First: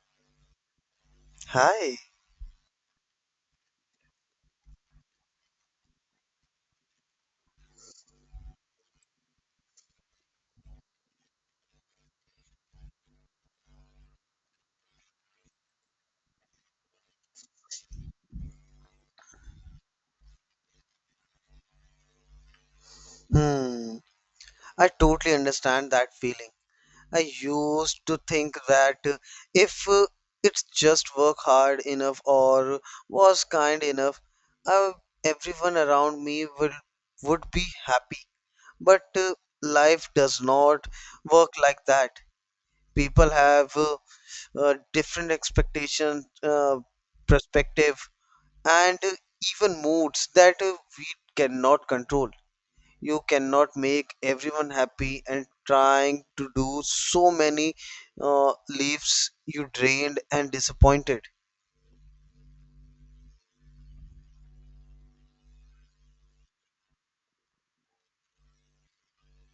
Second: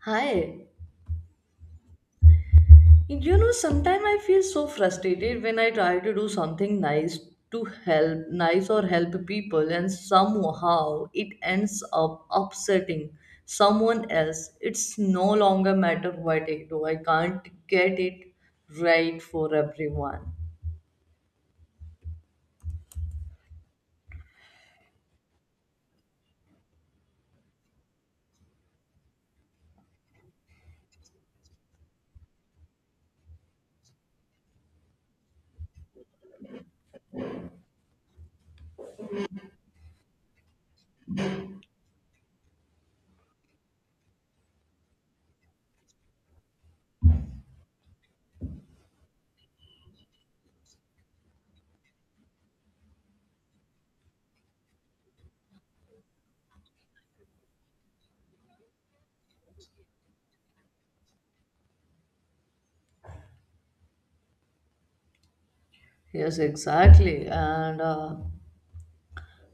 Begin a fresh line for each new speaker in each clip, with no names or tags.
Hi.
Hi.
You know, sometimes I feel so frustrated when I try to do something nice to help, nice or help people, and somehow it ends up upsetting someone else. It's no longer matter what I do, I can't get it right for everyone.
Hmm. I totally understand that feeling. I used to think that if it's just work hard enough or was kind enough, uh, everyone around me will would be happy. But life does not work like that. People have different expectations, perspective, and even moods that we cannot control. You cannot make everyone happy, and trying to do so many leaves you drained and disappointed.
Yes, exactly. And uh,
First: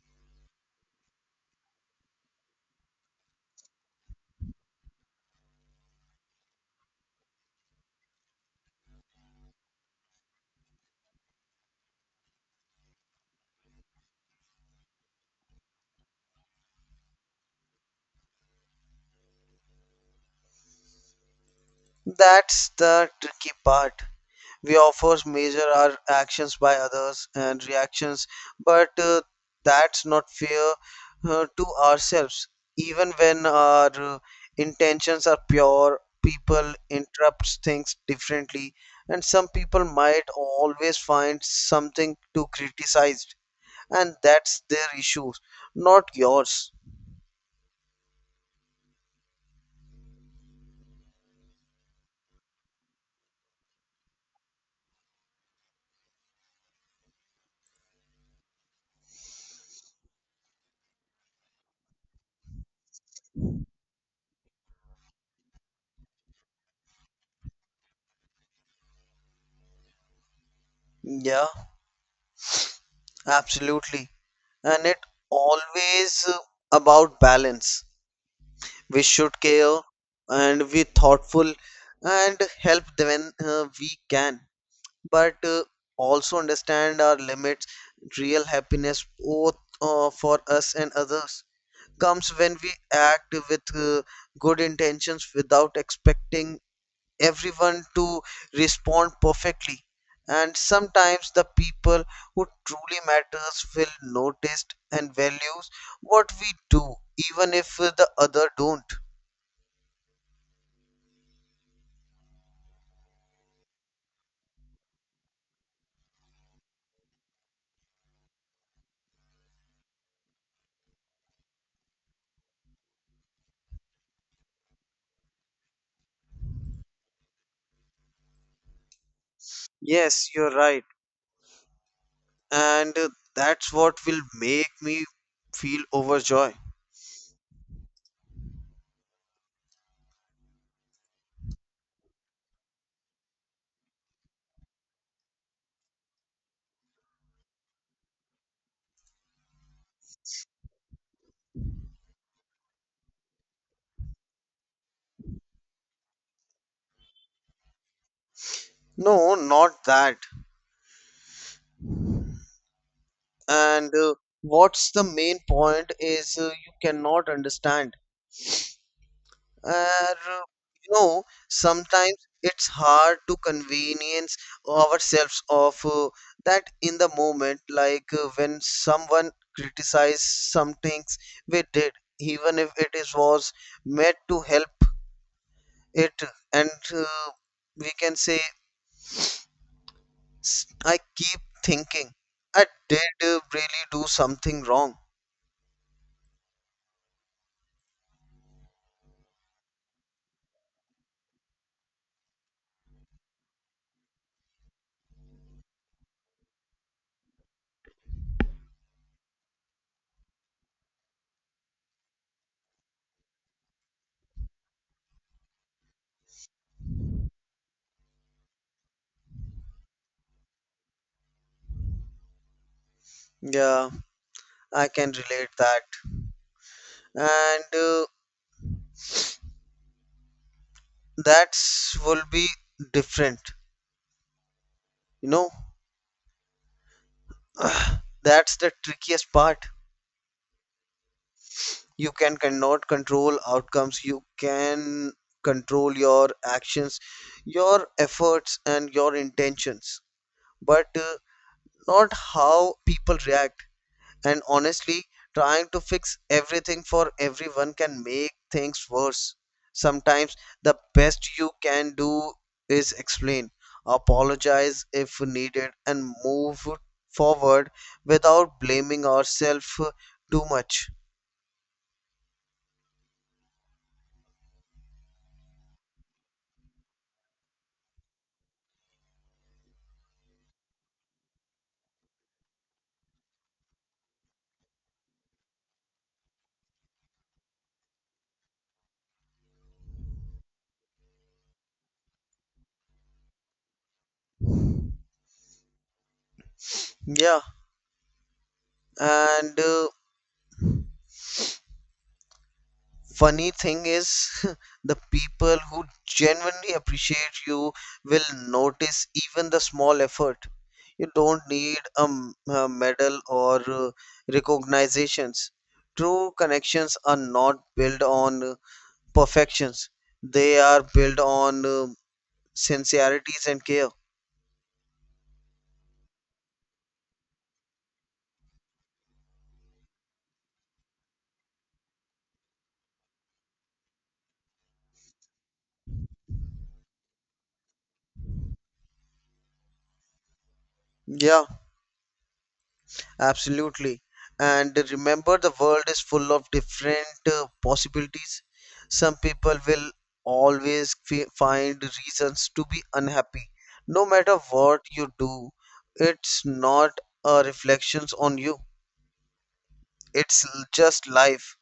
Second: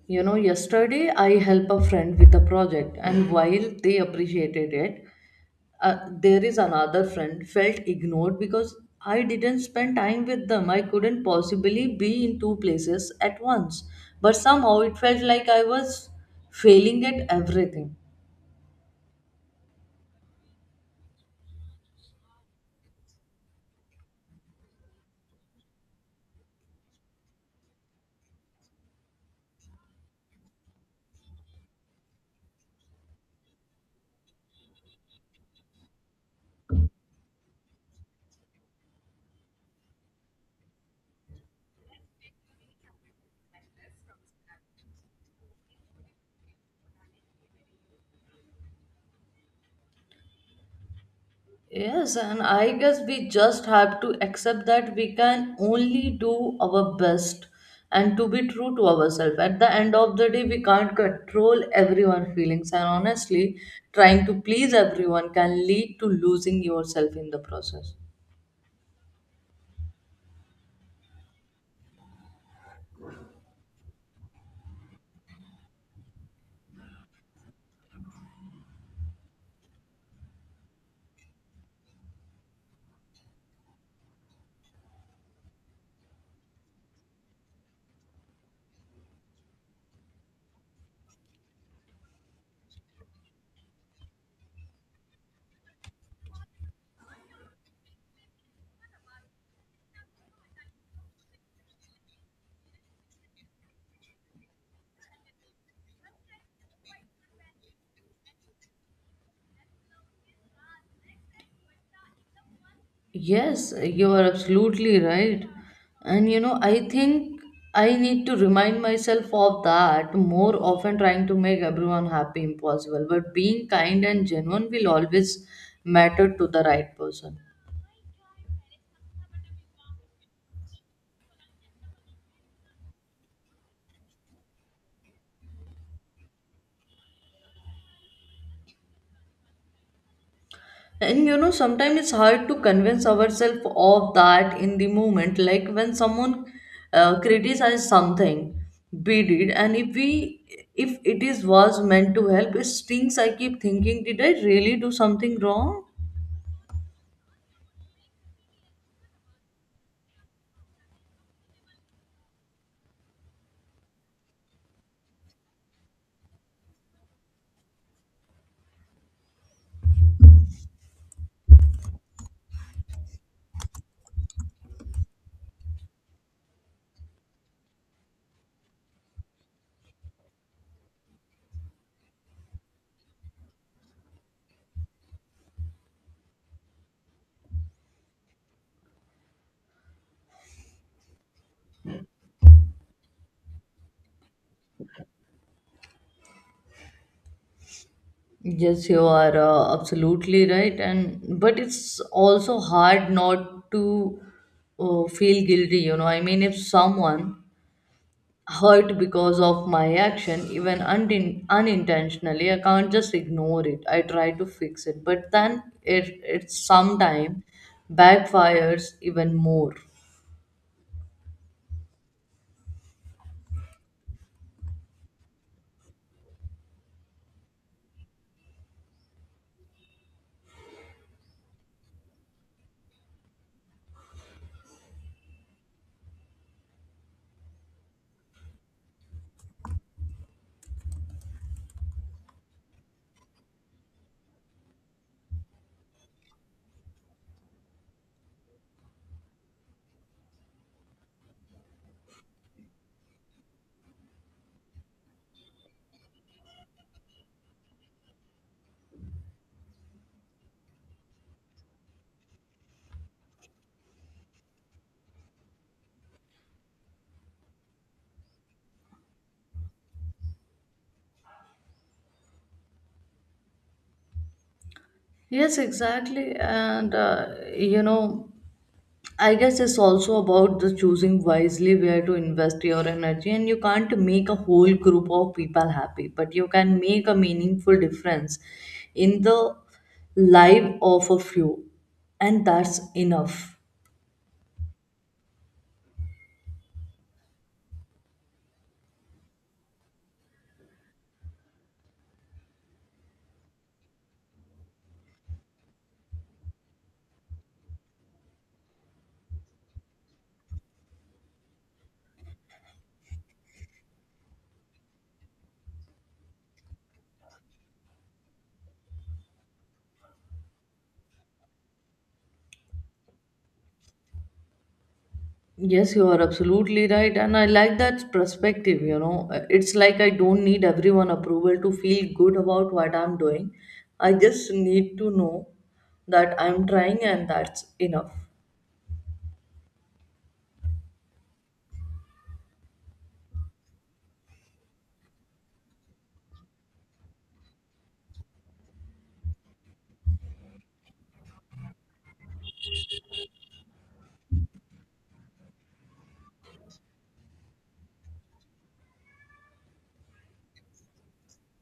You know, yesterday I helped a friend with a project, and while they appreciated it, there is another friend felt ignored because I didn't spend time with them. I couldn't possibly be in two places at once. But somehow it felt like I was failing at everything.
That's the tricky part. We offers measure our actions by others and reactions, but that's not fair to ourselves. Even when our intentions are pure, people interpret things differently, and some people might always find something to criticize, and that's their issues, not yours.
Yes, and I guess we just have to accept that we can only do our best and to be true to ourselves. At the end of the day, we can't control everyone's feelings, and honestly, trying to please everyone can lead to losing yourself in the process.
Yeah, absolutely. And it always about balance. We should care and be thoughtful and help them when we can, but also understand our limits. Real happiness, both for us and others, comes when we act with good intentions without expecting everyone to respond perfectly. And sometimes the people who truly matters will notice and values what we do, even if the other don't.
Yes, you are absolutely right. And you know, I think I need to remind myself of that more often, trying to make everyone happy impossible. But being kind and genuine will always matter to the right person.
Yes, you're right. And that's what will make me feel overjoyed.
And you know, sometimes it's hard to convince ourselves of that in the moment. Like when someone criticizes something, we did, and if it is was meant to help, it stings. I keep thinking, did I really do something wrong?
No, not that. And what's the main point is you cannot understand. And you know, sometimes it's hard to convenience ourselves of that in the moment, like when someone criticizes some things we did, even if it is was meant to help it, and we can say, I keep thinking, I did really do something wrong.
Yes, you are absolutely right, and but it's also hard not to feel guilty. You know, I mean, if someone hurt because of my action, even unintentionally, I can't just ignore it. I try to fix it, but then it sometimes backfires even more.
Yeah, I can relate that, and that's will be different, you know. That's the trickiest part. You cannot control outcomes. You can control your actions, your efforts, and your intentions, but not how people react. And honestly, trying to fix everything for everyone can make things worse. Sometimes the best you can do is explain, apologize if needed, and move forward without blaming ourselves too much.
Yes, exactly, and, you know. I guess it's also about the choosing wisely where to invest your energy, and you can't make a whole group of people happy, but you can make a meaningful difference in the life of a few, and that's enough.
Yeah, and funny thing is, the people who genuinely appreciate you will notice even the small effort. You don't need a medal or recognitions. True connections are not built on perfections, they are built on sincerities and care.
Yes, you are absolutely right, and I like that perspective. You know, it's like I don't need everyone approval to feel good about what I'm doing. I just need to know that I'm trying, and that's enough.
Yeah. Absolutely. And remember, the world is full of different possibilities. Some people will always find reasons to be unhappy. No matter what you do, it's not a reflections on you. It's just life.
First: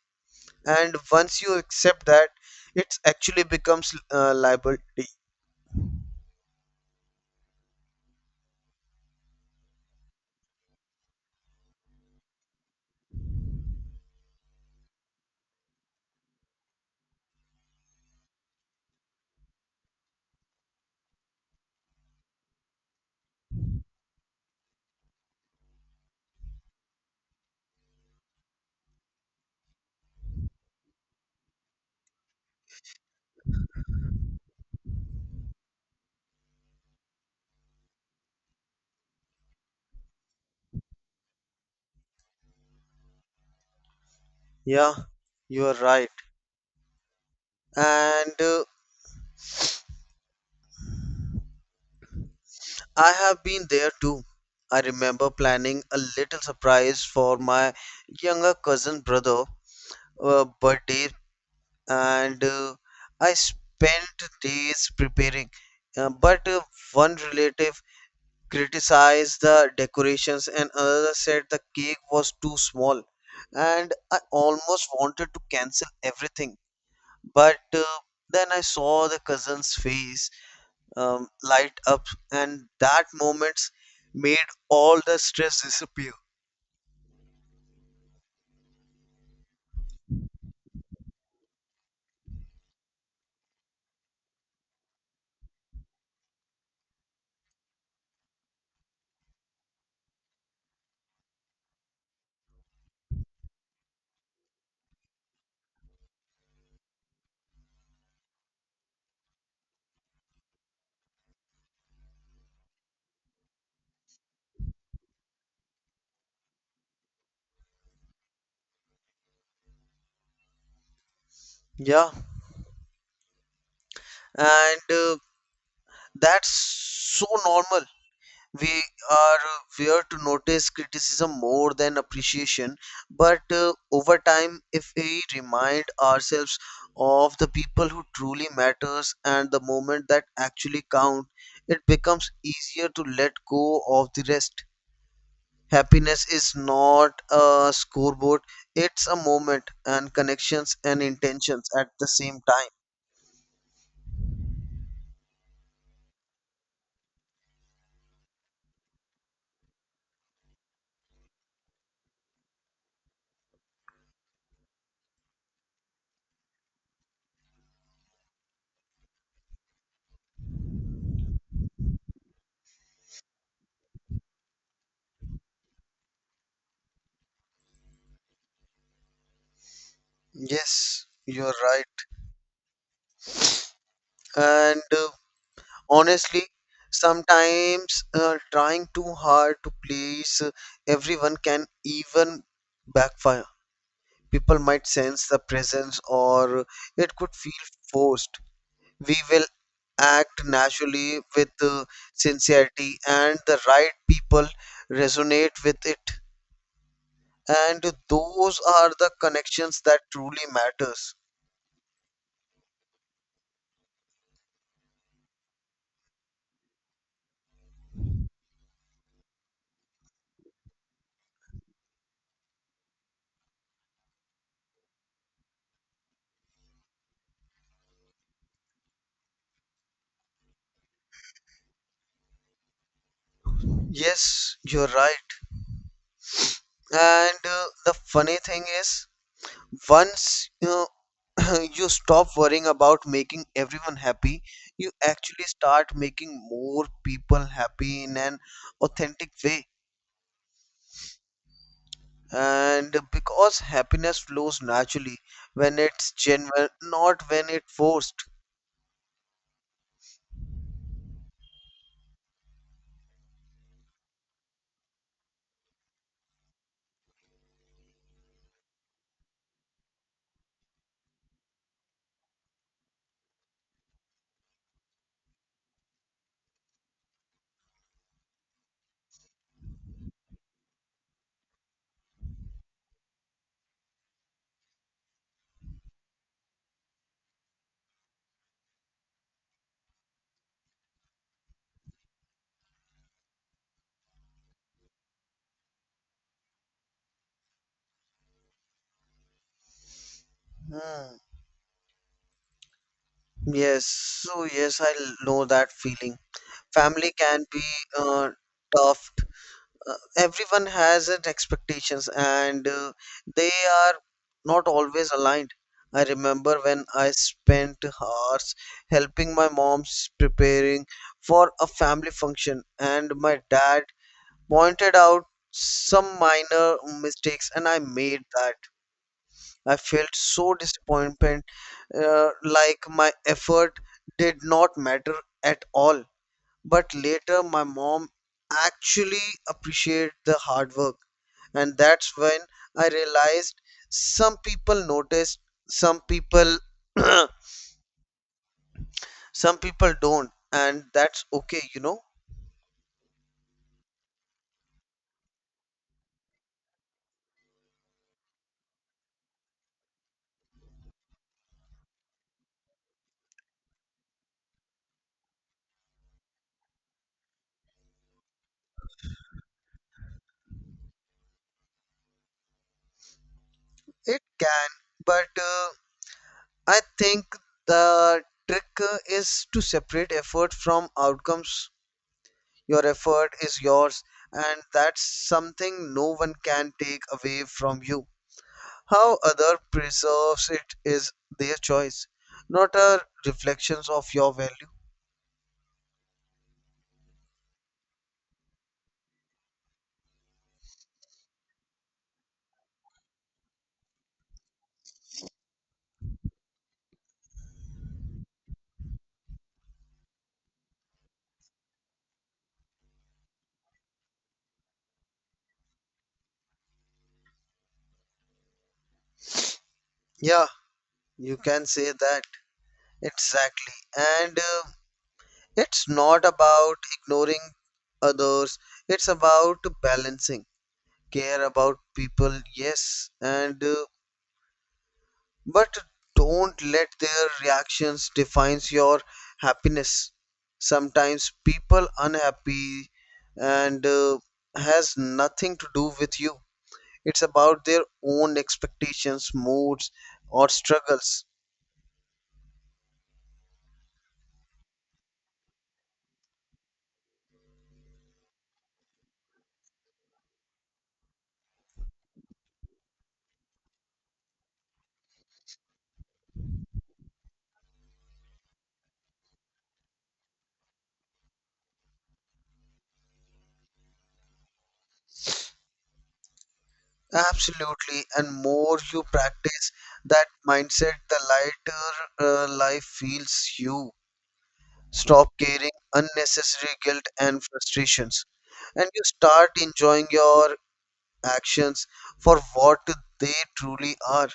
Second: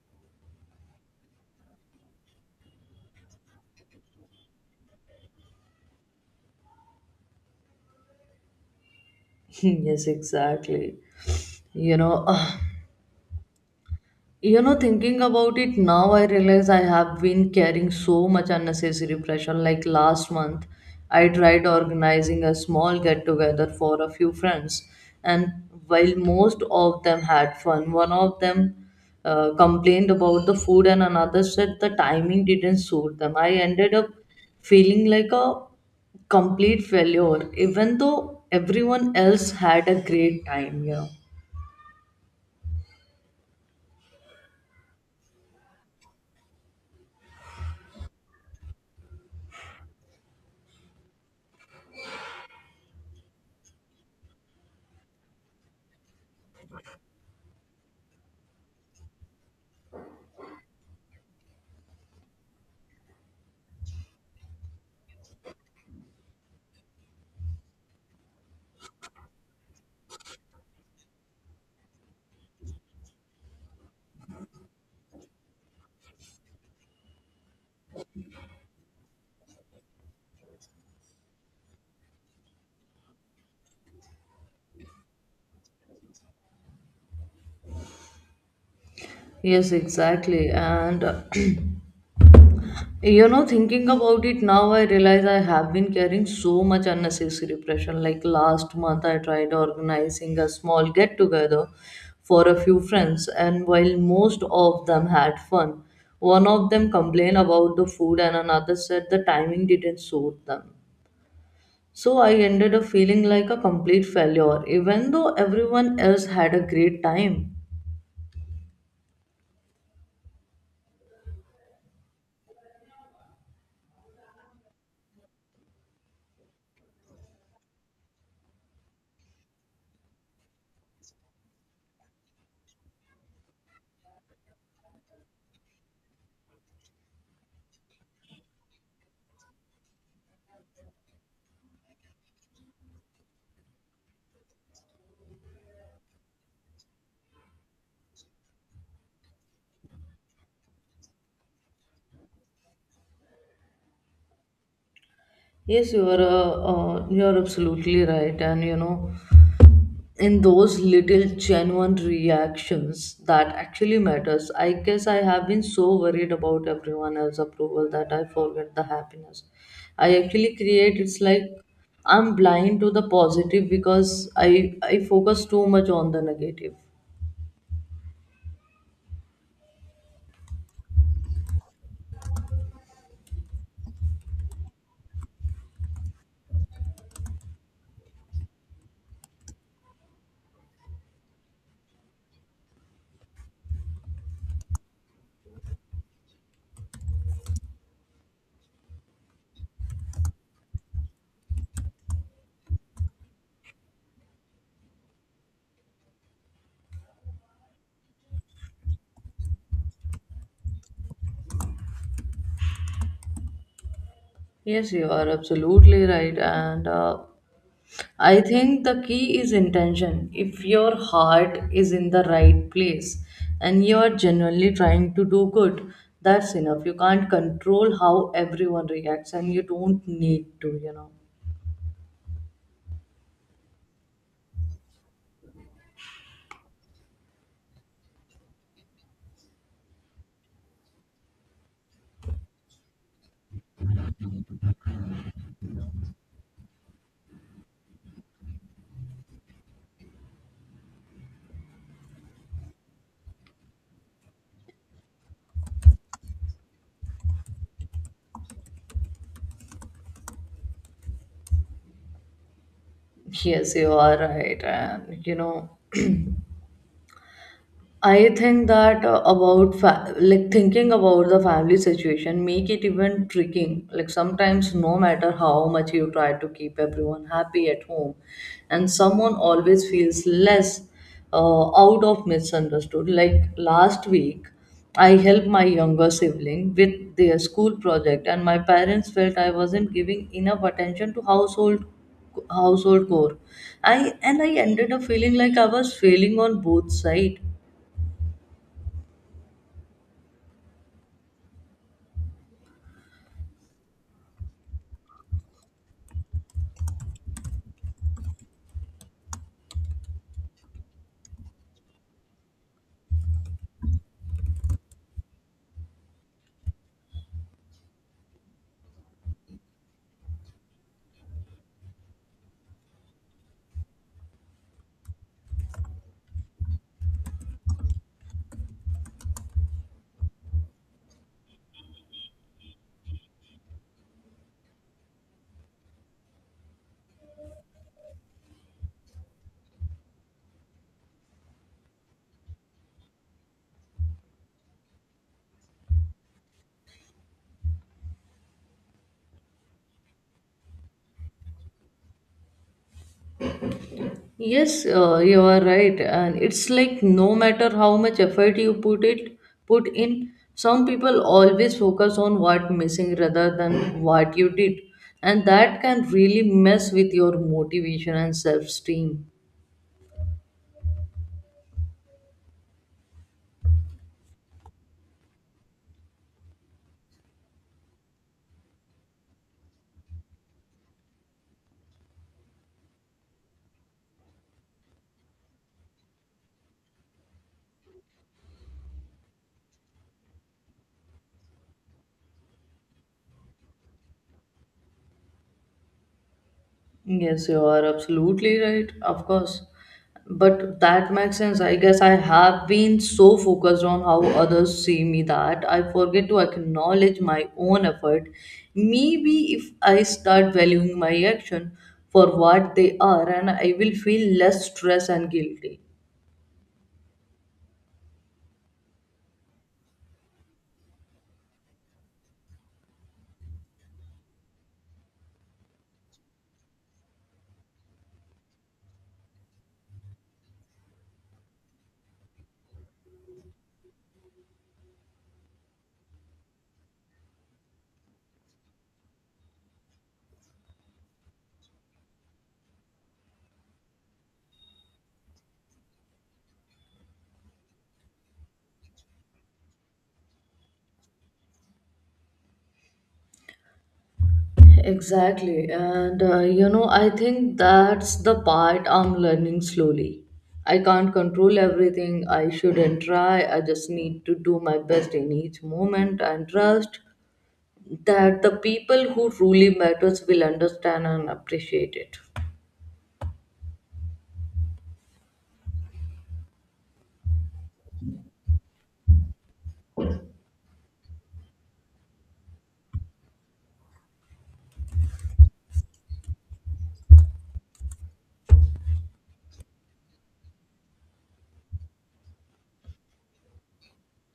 And once you accept that, it actually becomes liability.
Yes, exactly. You know, you know, thinking about it now, I realize I have been carrying so much unnecessary pressure. Like last month, I tried organizing a small get together for a few friends, and while most of them had fun, one of them complained about the food, and another said the timing didn't suit them. I ended up feeling like a complete failure, even though everyone else had a great time, you know.
Yeah, you are right. And I have been there too. I remember planning a little surprise for my younger cousin brother birthday, and I spent days preparing. But one relative criticized the decorations and another said the cake was too small, and I almost wanted to cancel everything. But then I saw the cousin's face light up, and that moments made all the stress disappear.
Yes, exactly. And you know, thinking about it now, I realize I have been carrying so much unnecessary pressure. Like last month, I tried organizing a small get together for a few friends, and while most of them had fun, one of them complained about the food, and another said the timing didn't suit them. So I ended up feeling like a complete failure, even though everyone else had a great time.
Yeah, and that's so normal. We are where to notice criticism more than appreciation, but over time, if we remind ourselves of the people who truly matters and the moment that actually count, it becomes easier to let go of the rest. Happiness is not a scoreboard, it's a moment and connections and intentions at the same time.
Yes, you are absolutely right, and you know, in those little genuine reactions that actually matters. I guess I have been so worried about everyone else's approval that I forget the happiness I actually create. It's like I'm blind to the positive because I focus too much on the negative.
Yes, you're right. And honestly, sometimes trying too hard to please everyone can even backfire. People might sense the presence, or it could feel forced. We will act naturally with sincerity, and the right people resonate with it. And those are the connections that truly matters.
Yes, you are absolutely right. And I think the key is intention. If your heart is in the right place and you are genuinely trying to do good, that's enough. You can't control how everyone reacts and you don't need to, you know.
Yes, you're right. And the funny thing is, once you you stop worrying about making everyone happy, you actually start making more people happy in an authentic way, and because happiness flows naturally when it's genuine, not when it's forced.
Yes, you are right. And, you know, I think that about like thinking about the family situation make it even tricking. Like sometimes, no matter how much you try to keep everyone happy at home, and someone always feels less out of misunderstood. Like last week, I helped my younger sibling with their school project, and my parents felt I wasn't giving enough attention to household chore. I and I ended up feeling like I was failing on both sides.
Hmm. Yes, so yes, I know that feeling. Family can be uh, tough. Everyone has an expectations, and they are not always aligned. I remember when I spent hours helping my mom's preparing for a family function, and my dad pointed out some minor mistakes and I made that. I felt so disappointed, like my effort did not matter at all. But later, my mom actually appreciated the hard work. And that's when I realized some people notice, some people, some people don't. And that's okay, you know?
Yes, you are right. And it's like no matter how much effort you put in, some people always focus on what missing rather than what you did. And that can really mess with your motivation and self-esteem.
It can. But I think the trick is to separate effort from outcomes. Your effort is yours, and that's something no one can take away from you. How other preserves it is their choice, not a reflections of your value.
Yes, you are absolutely right, of course. But that makes sense. I guess I have been so focused on how others see me that I forget to acknowledge my own effort. Maybe if I start valuing my action for what they are, and I will feel less stress and guilty.
Yeah, you can say that exactly. And it's not about ignoring others. It's about balancing. Care about people, yes, and but don't let their reactions defines your happiness. Sometimes people unhappy, and has nothing to do with you. It's about their own expectations, moods, or struggles.
Exactly. And, you know, I think that's the part I'm learning slowly. I can't control everything. I shouldn't try. I just need to do my best in each moment and trust that the people who truly matters will understand and appreciate it.
Absolutely. And more you practice that mindset, the lighter life feels you. Stop carrying unnecessary guilt and frustrations. And you start enjoying your actions for what they truly are,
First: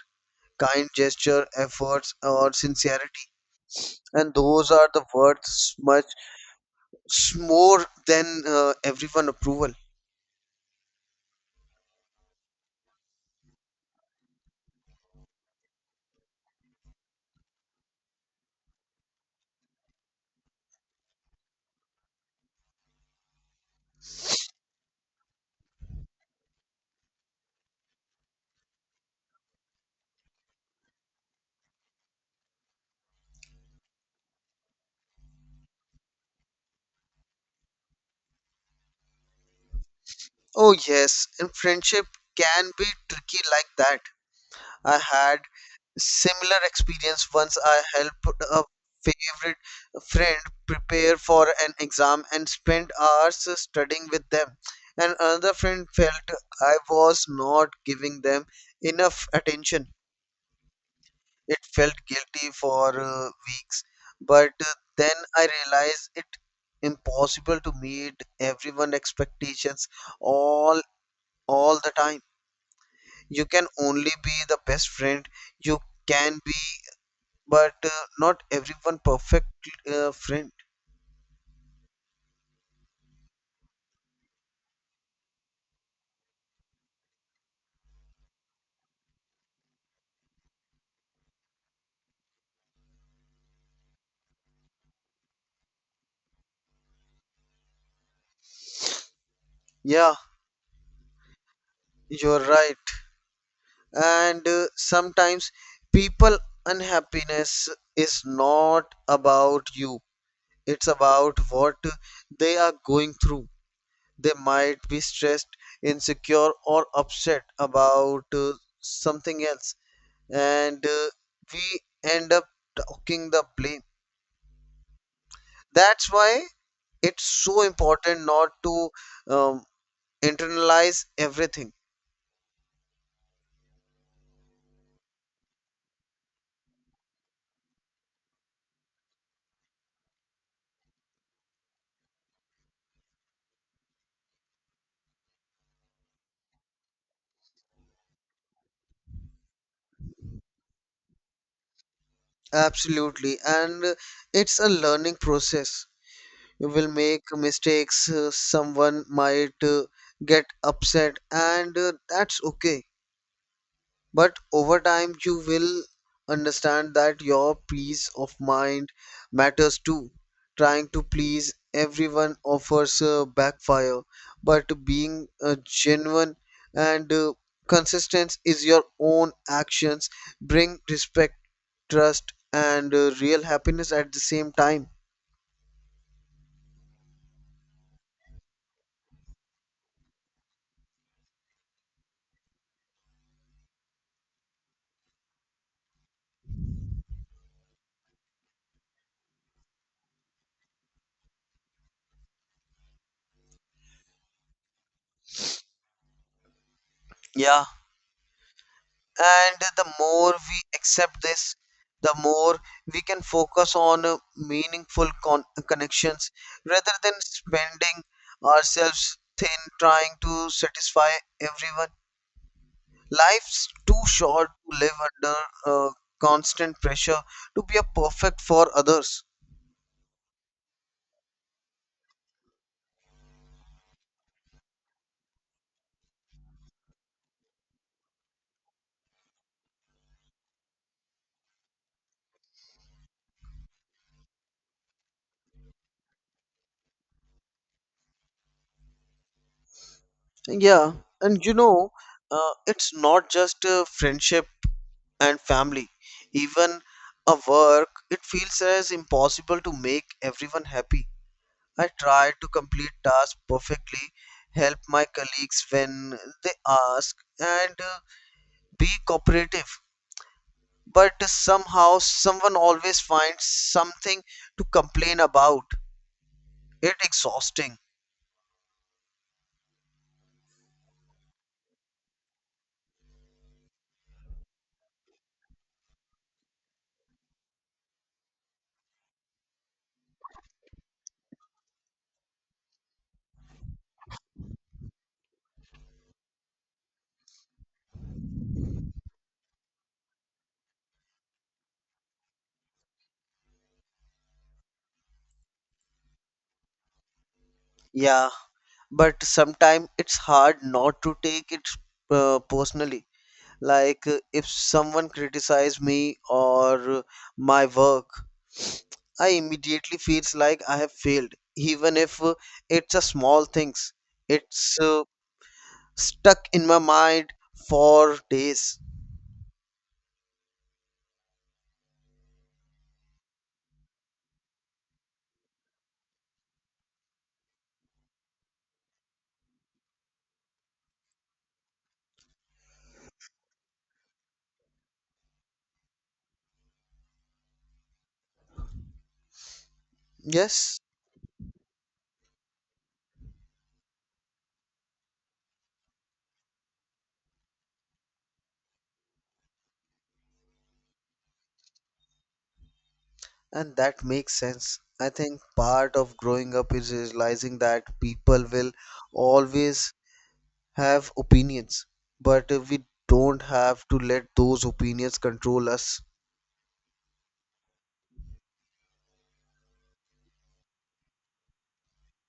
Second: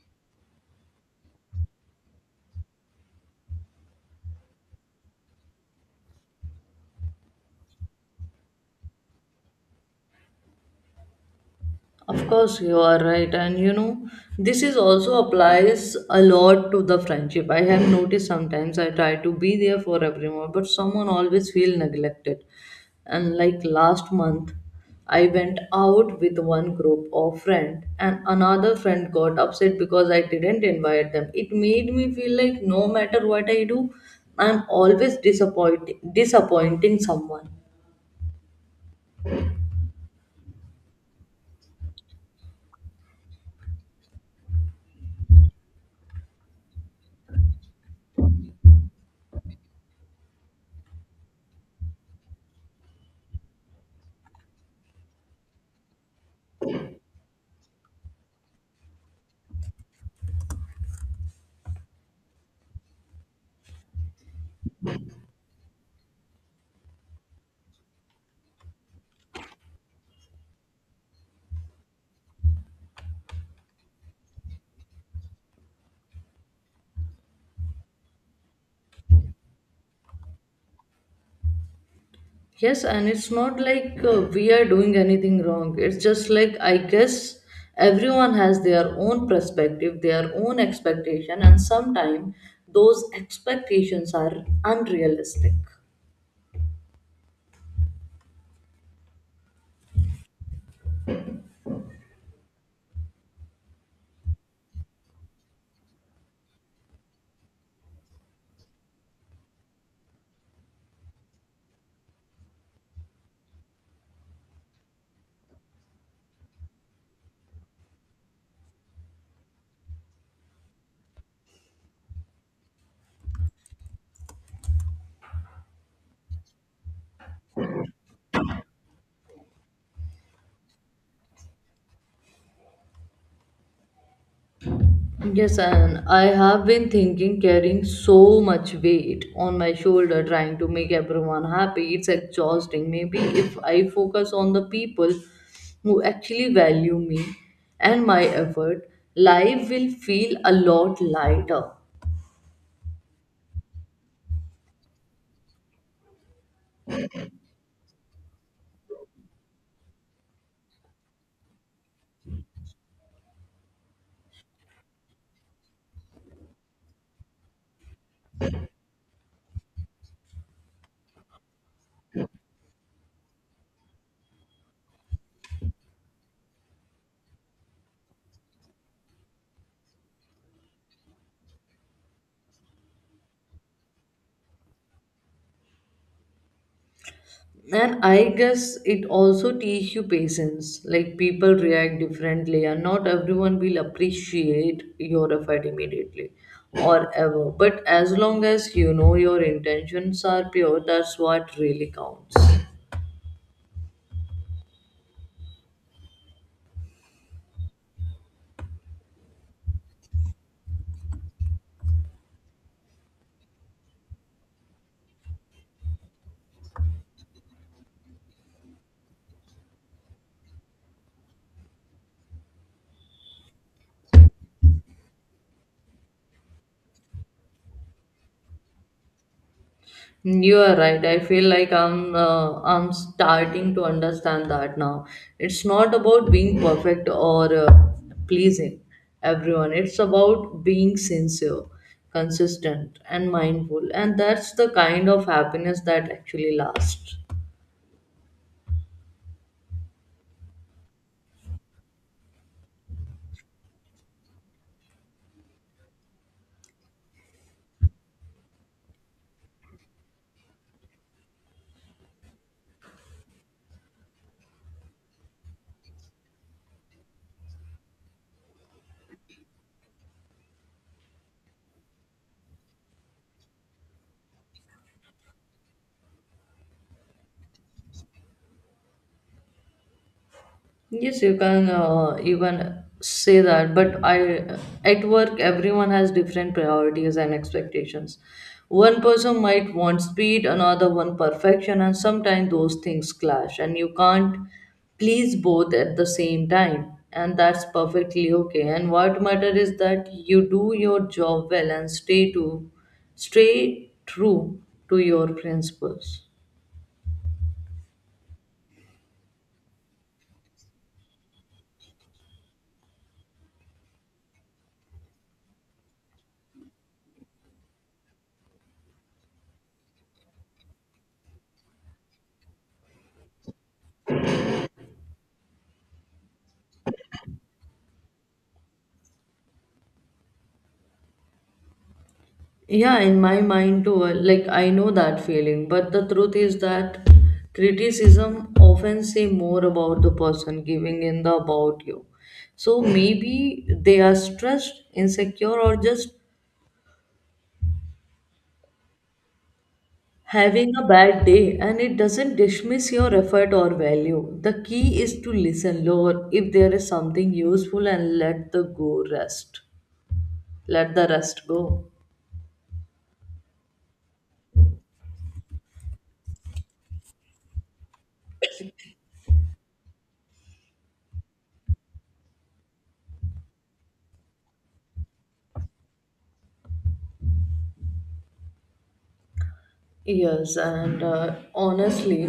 kind gesture, efforts, or sincerity. And those are the worth much more than everyone approval.
Of course, you are right. And you know, this is also applies a lot to the friendship. I have noticed sometimes I try to be there for everyone, but someone always feel neglected. And like last month, I went out with one group of friend and another friend got upset because I didn't invite them. It made me feel like no matter what I do, I'm always disappointing someone.
Oh yes, and friendship can be tricky like that. I had similar experience once. I helped a favorite friend prepare for an exam and spent hours studying with them. And another friend felt I was not giving them enough attention. It felt guilty for weeks, but then I realized it impossible to meet everyone expectations all all the time. You can only be the best friend you can be, but not everyone perfect friend.
Yes, and it's not like we are doing anything wrong. It's just like I guess everyone has their own perspective, their own expectation, and sometimes those expectations are unrealistic.
Yeah, you're right. And sometimes people unhappiness is not about you, it's about what they are going through. They might be stressed, insecure, or upset about something else. And we end up talking the blame. That's why it's so important not to um, internalize everything.
Yes, and I have been thinking carrying so much weight on my shoulder trying to make everyone happy. It's exhausting. Maybe if I focus on the people who actually value me and my effort, life will feel a lot lighter.
Absolutely. And it's a learning process. You will make mistakes, someone might get upset, and that's okay. But over time, you will understand that your peace of mind matters too. Trying to please everyone offers a backfire, but being genuine and consistent is your own actions bring respect, trust, and real happiness at the same time.
And I guess it also teach you patience. Like people react differently, and not everyone will appreciate your effort immediately or ever. But as long as you know your intentions are pure, that's what really counts.
Yeah, and the more we accept this, the more we can focus on meaningful connections rather than spending ourselves thin trying to satisfy everyone. Life's too short to live under uh, constant pressure to be a perfect for others.
You are right. I feel like I'm starting to understand that now. It's not about being perfect or pleasing everyone. It's about being sincere, consistent, and mindful. And that's the kind of happiness that actually lasts.
Yeah, and you know, it's not just friendship and family. Even a work, it feels as impossible to make everyone happy. I try to complete tasks perfectly, help my colleagues when they ask, and be cooperative. But somehow, someone always finds something to complain about. It's exhausting.
Yes, you can even say that, but I at work everyone has different priorities and expectations. One person might want speed, another one perfection, and sometimes those things clash, and you can't please both at the same time, and that's perfectly okay. And what matters is that you do your job well and stay true to your principles.
Yeah. But sometimes it's hard not to take it personally. Like if someone criticizes me or my work, I immediately feels like I have failed, even if it's a small things. It's stuck in my mind for days.
Yeah, in my mind too, like I know that feeling, but the truth is that criticism often say more about the person giving in the about you. So maybe they are stressed, insecure, or just having
Yes.
a bad day, and it doesn't dismiss your effort or value. The key is to listen, Lord, if there is something useful, and let the go rest. Let the rest go.
And that makes sense. I think part of growing up is realizing that people will always have opinions, but we don't have to let those opinions control us.
Yes, and, honestly,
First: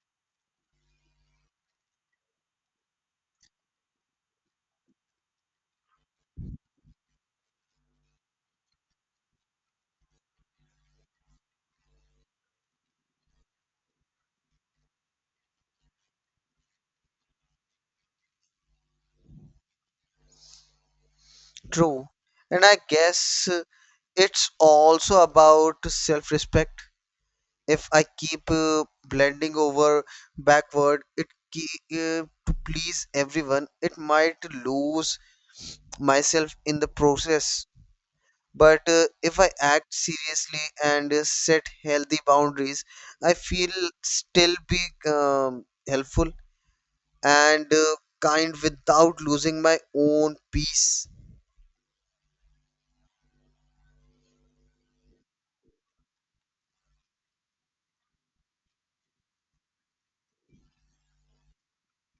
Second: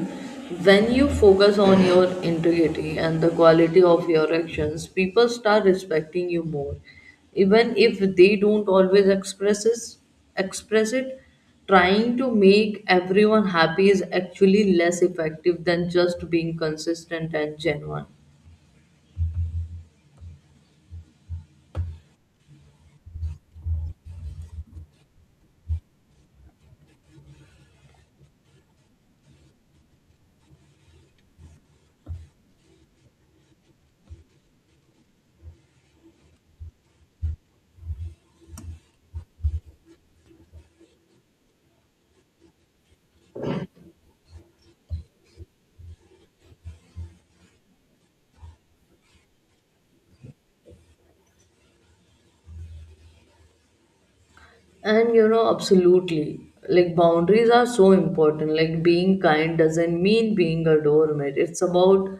when you focus on your integrity and the quality of your actions, people start respecting you more. Even if they don't always express it, trying to make everyone happy is actually less effective than just being consistent and genuine.
True. And I guess it's also about self respect. If I keep blending over backward, it to please everyone, it might lose myself in the process. But if I act seriously and set healthy boundaries, I feel still be helpful and kind without losing my own peace.
And you know, absolutely. Like boundaries are so important. Like being kind doesn't mean being a doormat. It's about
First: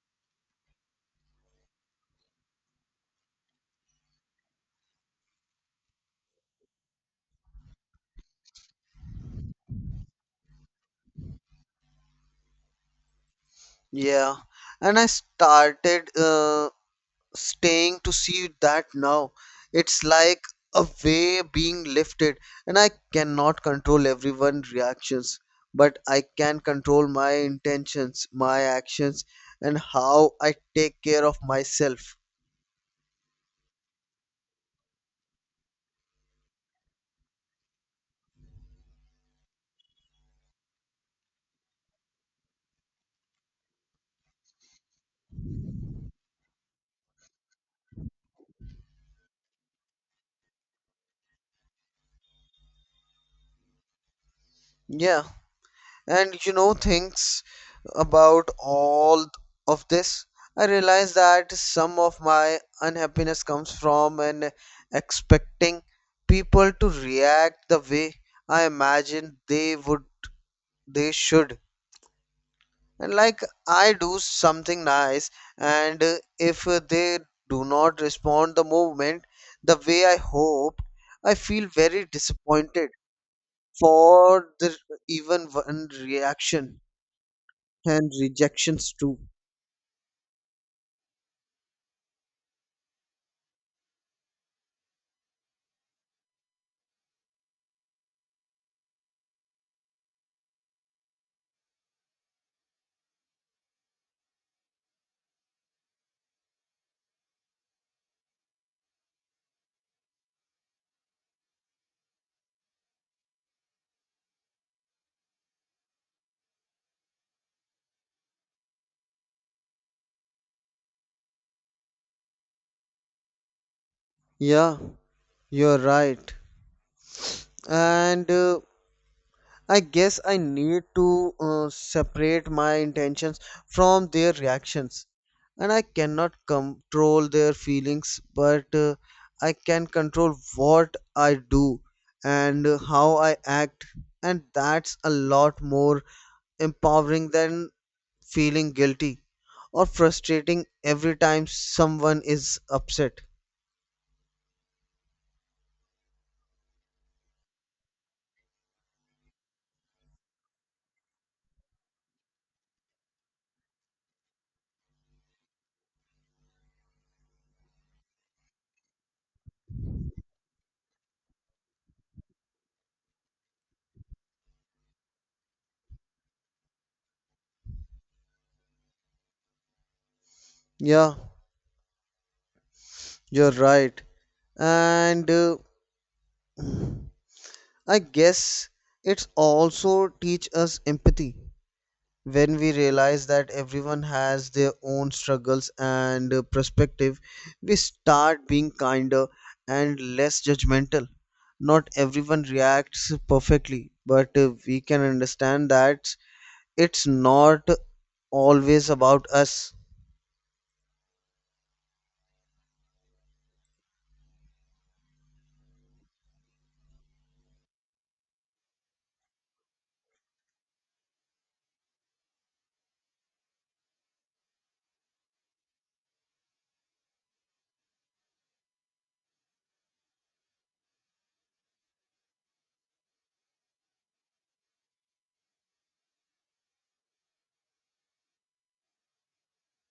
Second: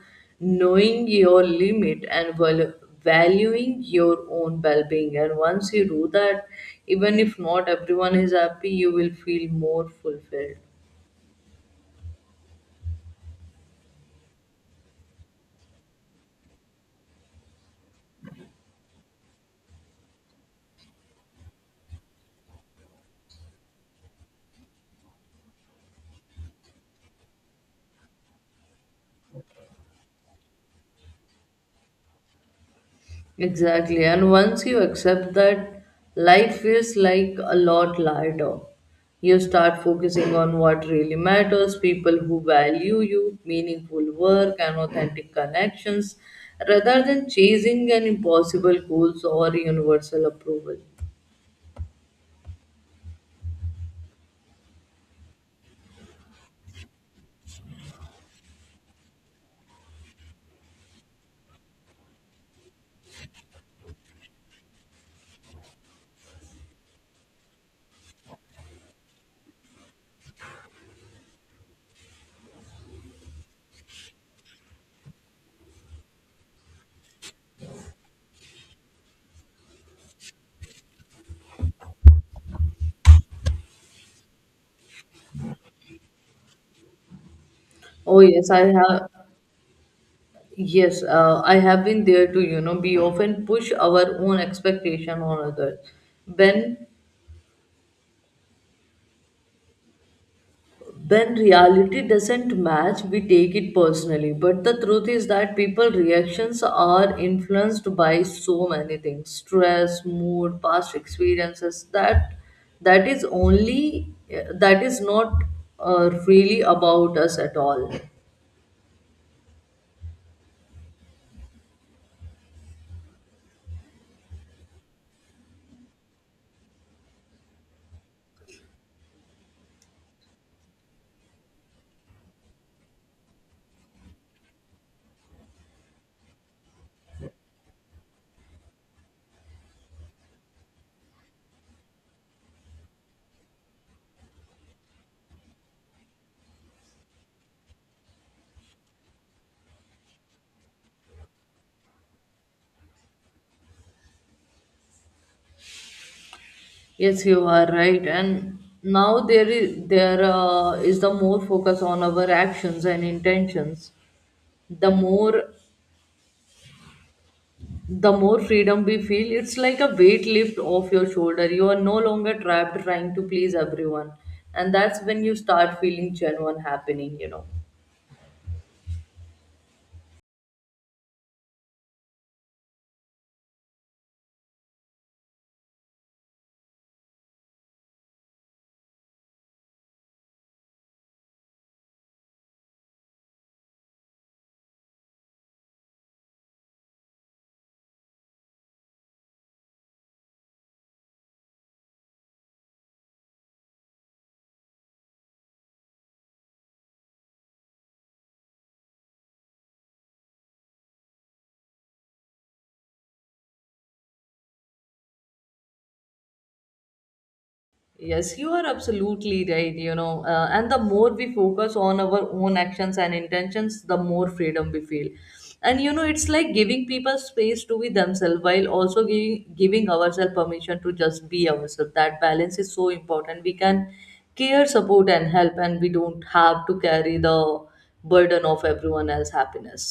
knowing your limit and valuing your own well-being. And once you do that, even if not everyone is happy, you will feel more fulfilled.
Yeah, and I started staying to see that now. It's like a way being lifted, and I cannot control everyone's reactions, but I can control my intentions, my actions, and how I take care of myself.
Exactly. And once you accept that, life feels like a lot lighter. You start focusing on what really matters, people who value you, meaningful work, and authentic connections, rather than chasing an impossible goals or universal approval.
Yeah, and you know things about all of this. I realize that some of my unhappiness comes from an expecting people to react the way I imagine they would they should. And like, I do something nice, and if they do not respond the movement the way I hoped, I feel very disappointed for the even one reaction and
Oh yes, I
rejections
have.
too.
Yes, I have been there too. You know, we often push our own expectation on others when when reality doesn't match, we take it personally. But the truth is that people reactions are influenced by so many things. Stress, mood, past experiences. That is only that is not really about us at all.
Yeah, you're right. And I guess I need to separate my intentions from their reactions. And I cannot control their feelings, but I can control what I do and how I act. And that's a lot more empowering than feeling guilty or frustrating every time someone is upset.
Yes, you are right. And now there is the more focus on our actions and intentions. The more the more freedom we feel. It's like a weight lift off your shoulder. You are no longer trapped trying to please everyone, and that's when you start feeling genuine happening, you know.
Yeah, you're right. And I guess it's also teach us empathy. When we realize that everyone has their own struggles and perspective, we start being kinder and less judgmental. Not everyone reacts perfectly, but we can understand that it's not always about us.
Yes, you are absolutely right. You know, and the more we focus on our own actions and intentions, the more freedom we feel. And you know, it's like giving people space to be themselves while also giving ourselves permission to just be ourselves. That balance is so important. We can care, support, and help, and we don't have to carry the burden of everyone else's happiness.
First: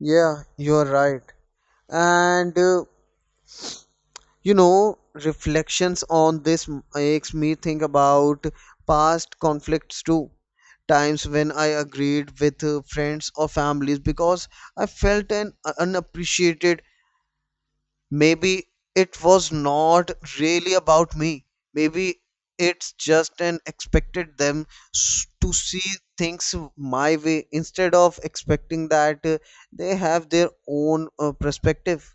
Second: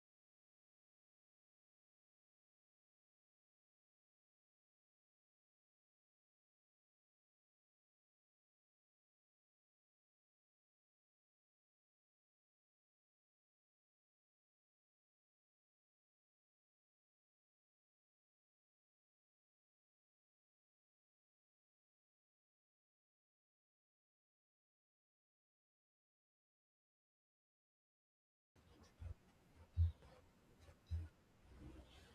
Yeah, you're right. And you know, reflections on this makes me think about past conflicts too. Times when I agreed with friends or families because I felt an unappreciated. Maybe it was not really about me. Maybe it's just an expected them to see things my way instead of expecting that they have their own perspective.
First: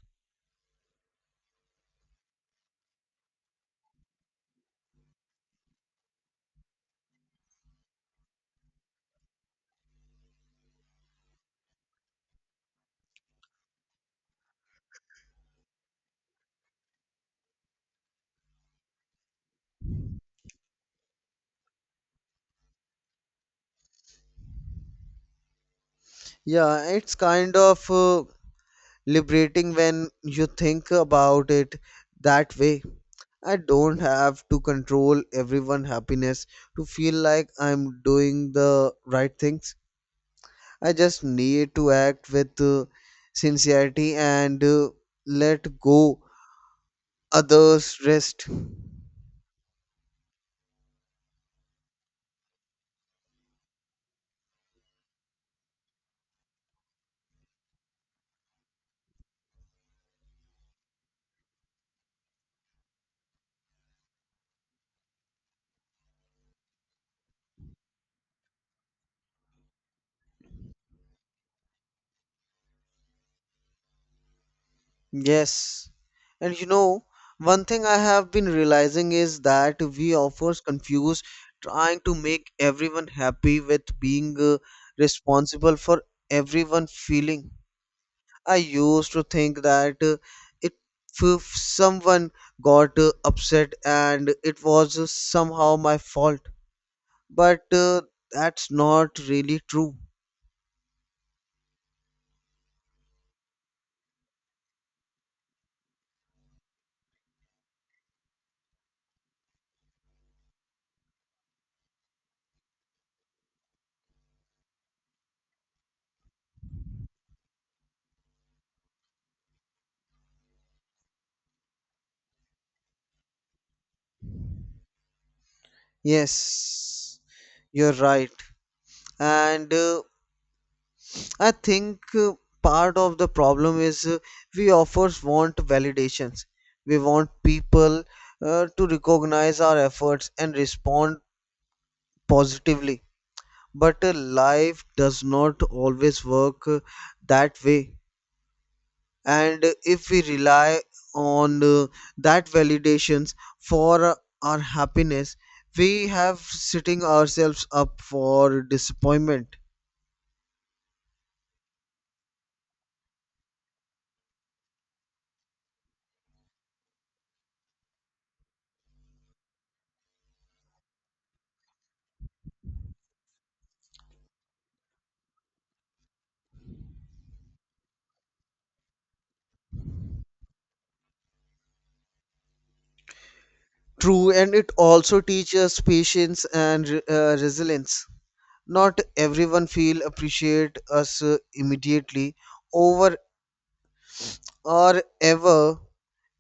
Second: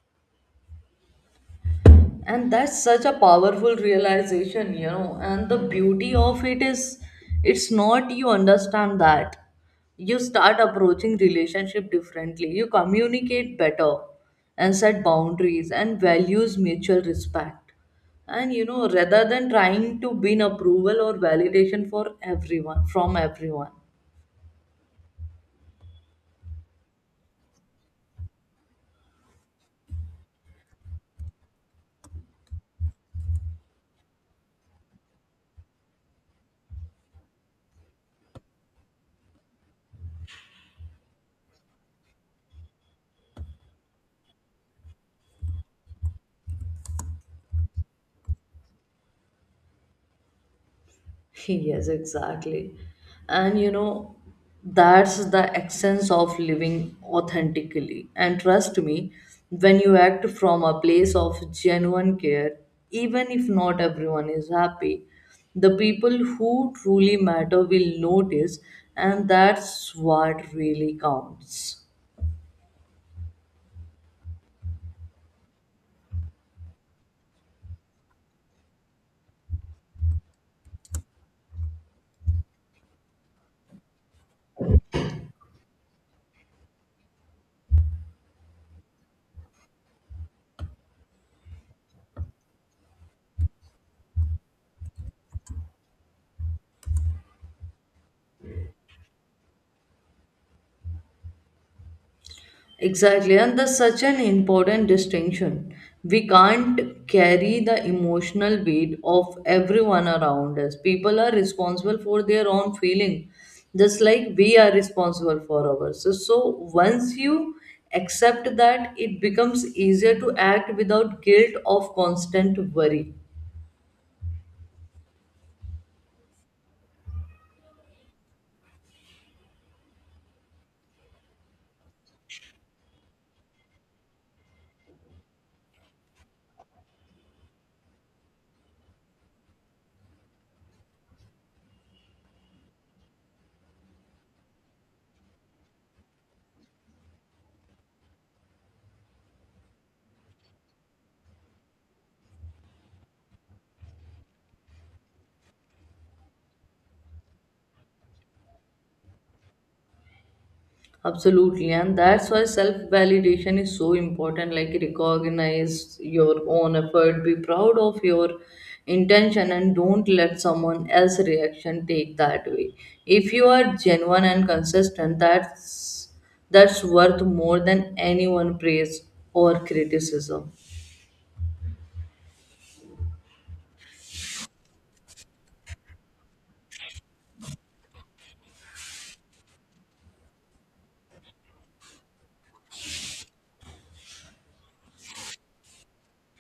And that's such a powerful realization, you know. And the beauty of it is it's not you understand that you start approaching relationship differently, you communicate better, and set boundaries and values mutual respect. And you know, rather than trying to win approval or validation for everyone from everyone.
Yeah, it's kind of liberating when you think about it that way. I don't have to control everyone's happiness to feel like I'm doing the right things. I just need to act with sincerity and let go others rest.
Yes, exactly. And you know, that's the essence of living authentically. And trust me, when you act from a place of genuine care, even if not everyone is happy, the people who truly matter will notice, and that's what really counts.
Yes. And you know, one thing I have been realizing is that we often confuse trying to make everyone happy with being responsible for everyone feeling. I used to think that if, if someone got upset and it was somehow my fault, but that's not really true.
Exactly, and that's such an important distinction. We can't carry the emotional weight of everyone around us. People are responsible for their own feeling, just like we are responsible for ours. So, once you accept that, it becomes easier to act without guilt of constant worry.
Yes, you're right. And I think part of the problem is we offers want validations. We want people to recognize our efforts and respond positively. But life does not always work that way. And if we rely on that validations for our happiness, we have setting ourselves up for disappointment.
Absolutely, and that's why self validation is so important. Like, recognize your own effort, be proud of your intention, and don't let someone else's reaction take that away. If you are genuine and consistent, that's worth more than anyone praise or criticism.
True, and it also teaches patience and resilience. Not everyone feel appreciate us immediately over or ever,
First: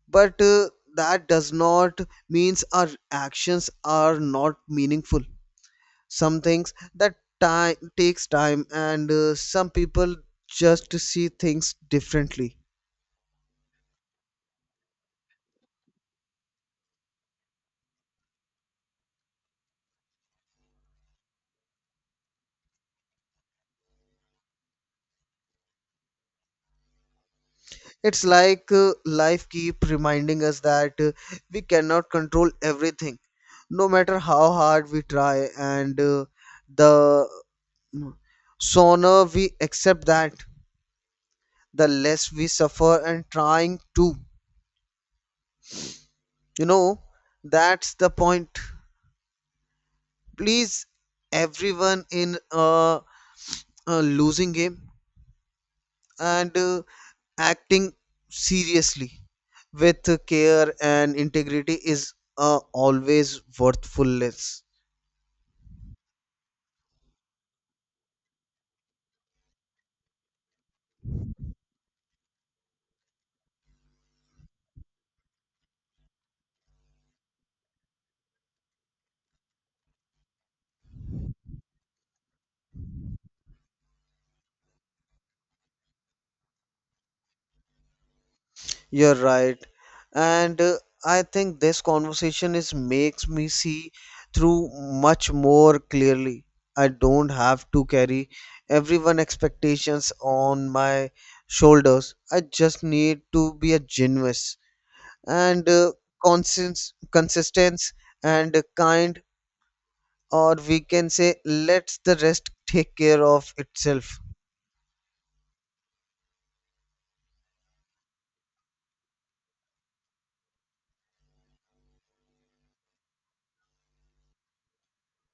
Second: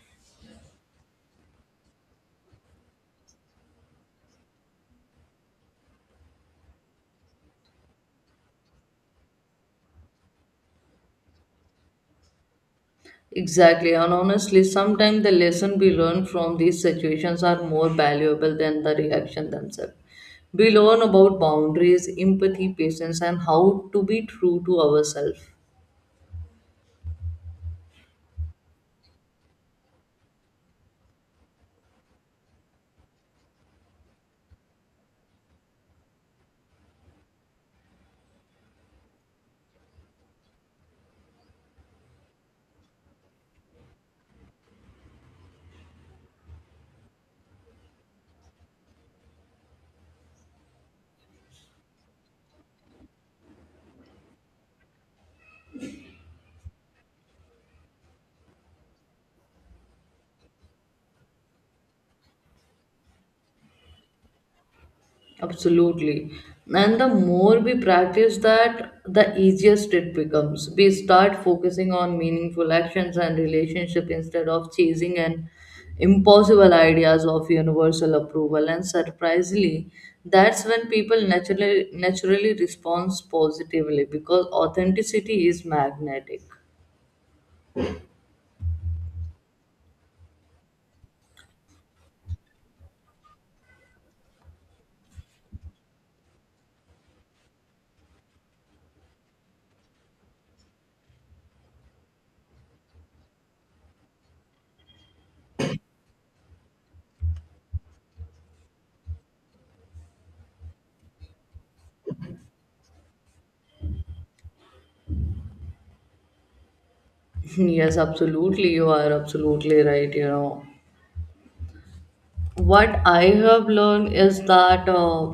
but that does not means our actions are not meaningful. Some things that time takes time, and some people just see things differently.
Exactly, and honestly, sometimes the lesson we learn from these situations are more valuable than the reaction themselves. We learn about boundaries, empathy, patience, and how to be true to ourselves.
It's like life keep reminding us that we cannot control everything, no matter how hard we try. And the sooner we accept that, the less we suffer and trying to. You know, that's the point. Please, everyone in a losing game, and acting seriously with care and integrity is always worthfulness.
Absolutely. And the more we practice that, the easiest it becomes. We start focusing on meaningful actions and relationship instead of chasing an impossible ideas of universal approval. And surprisingly, that's when people naturally responds positively because authenticity is magnetic.
You're right. And I think this conversation is makes me see through much more clearly. I don't have to carry everyone expectations on my shoulders. I just need to be a genuine and consistent and kind, or we can say lets the rest take care of itself.
Yes, absolutely. You are absolutely right. You know, what I have learned is that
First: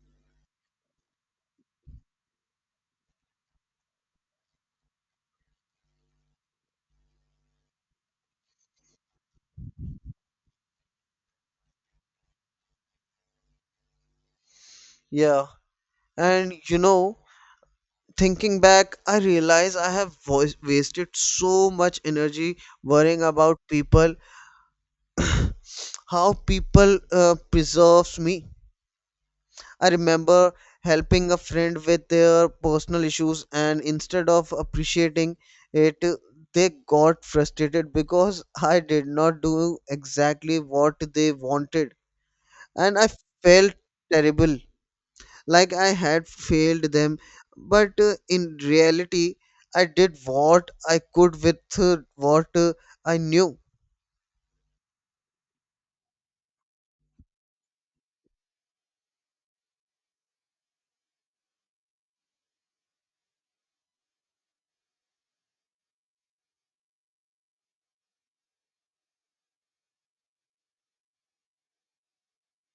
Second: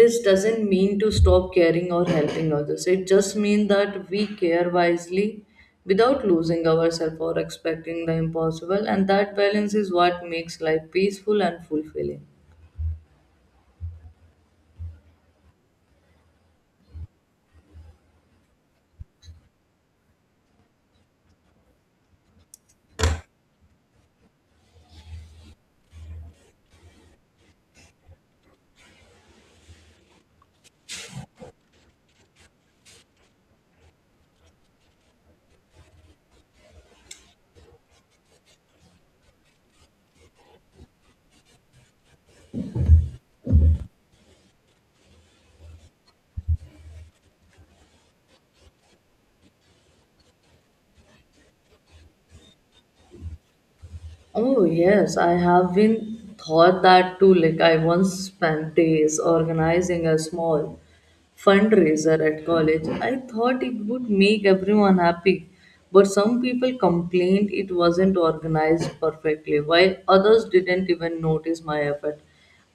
this doesn't mean to stop caring or helping others. It just means that we care wisely without losing ourselves or expecting the impossible, and that balance is what makes life peaceful and fulfilling.
Yeah, and you know, thinking back, I realize I have wasted so much energy worrying about people, how people preserves me. I remember helping a friend with their personal issues, and instead of appreciating it, they got frustrated because I did not do exactly what they wanted, and I felt terrible, like I had failed them. But in reality, I did what I could with what I knew.
Oh yes, I have been thought that too. Like I once spent days organizing a small fundraiser at college. I thought it would make everyone happy, but some people complained it wasn't organized perfectly, while others didn't even notice my effort.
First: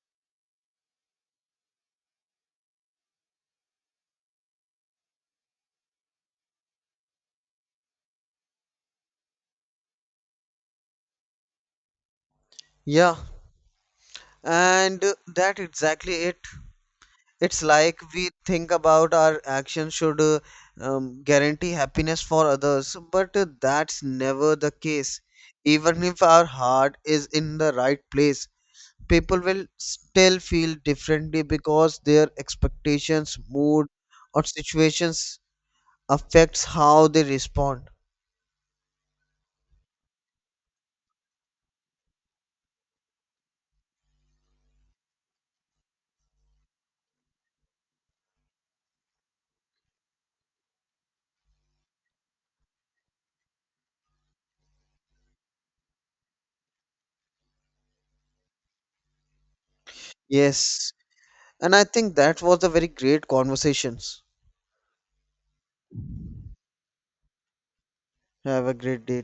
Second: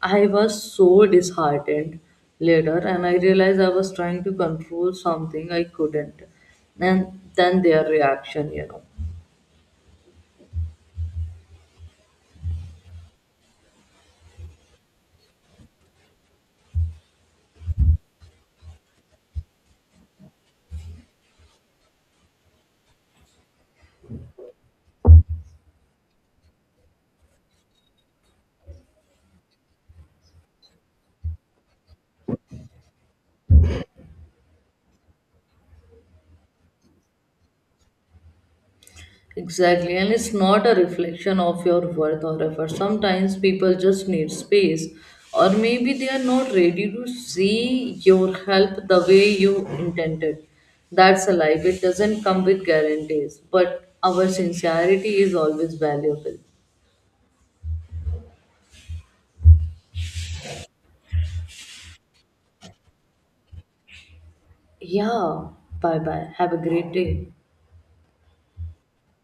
I was so disheartened later, and I realized I was trying to control something I couldn't. And then their reaction, you know.
Yeah, and that exactly it. It's like we think about our actions should guarantee happiness for others, but that's never the case. Even if our heart is in the right place, people will still feel differently because their expectations, mood, or situations affects how they respond.
Exactly, and it's not a reflection of your worth or effort. Sometimes people just need space, or maybe they are not ready to see your help the way you intended. That's a life, it doesn't come with guarantees, but our sincerity is always valuable.
Yes. And I think that was a very great conversations.
Yeah, bye bye. Have a great day.
Have a great day.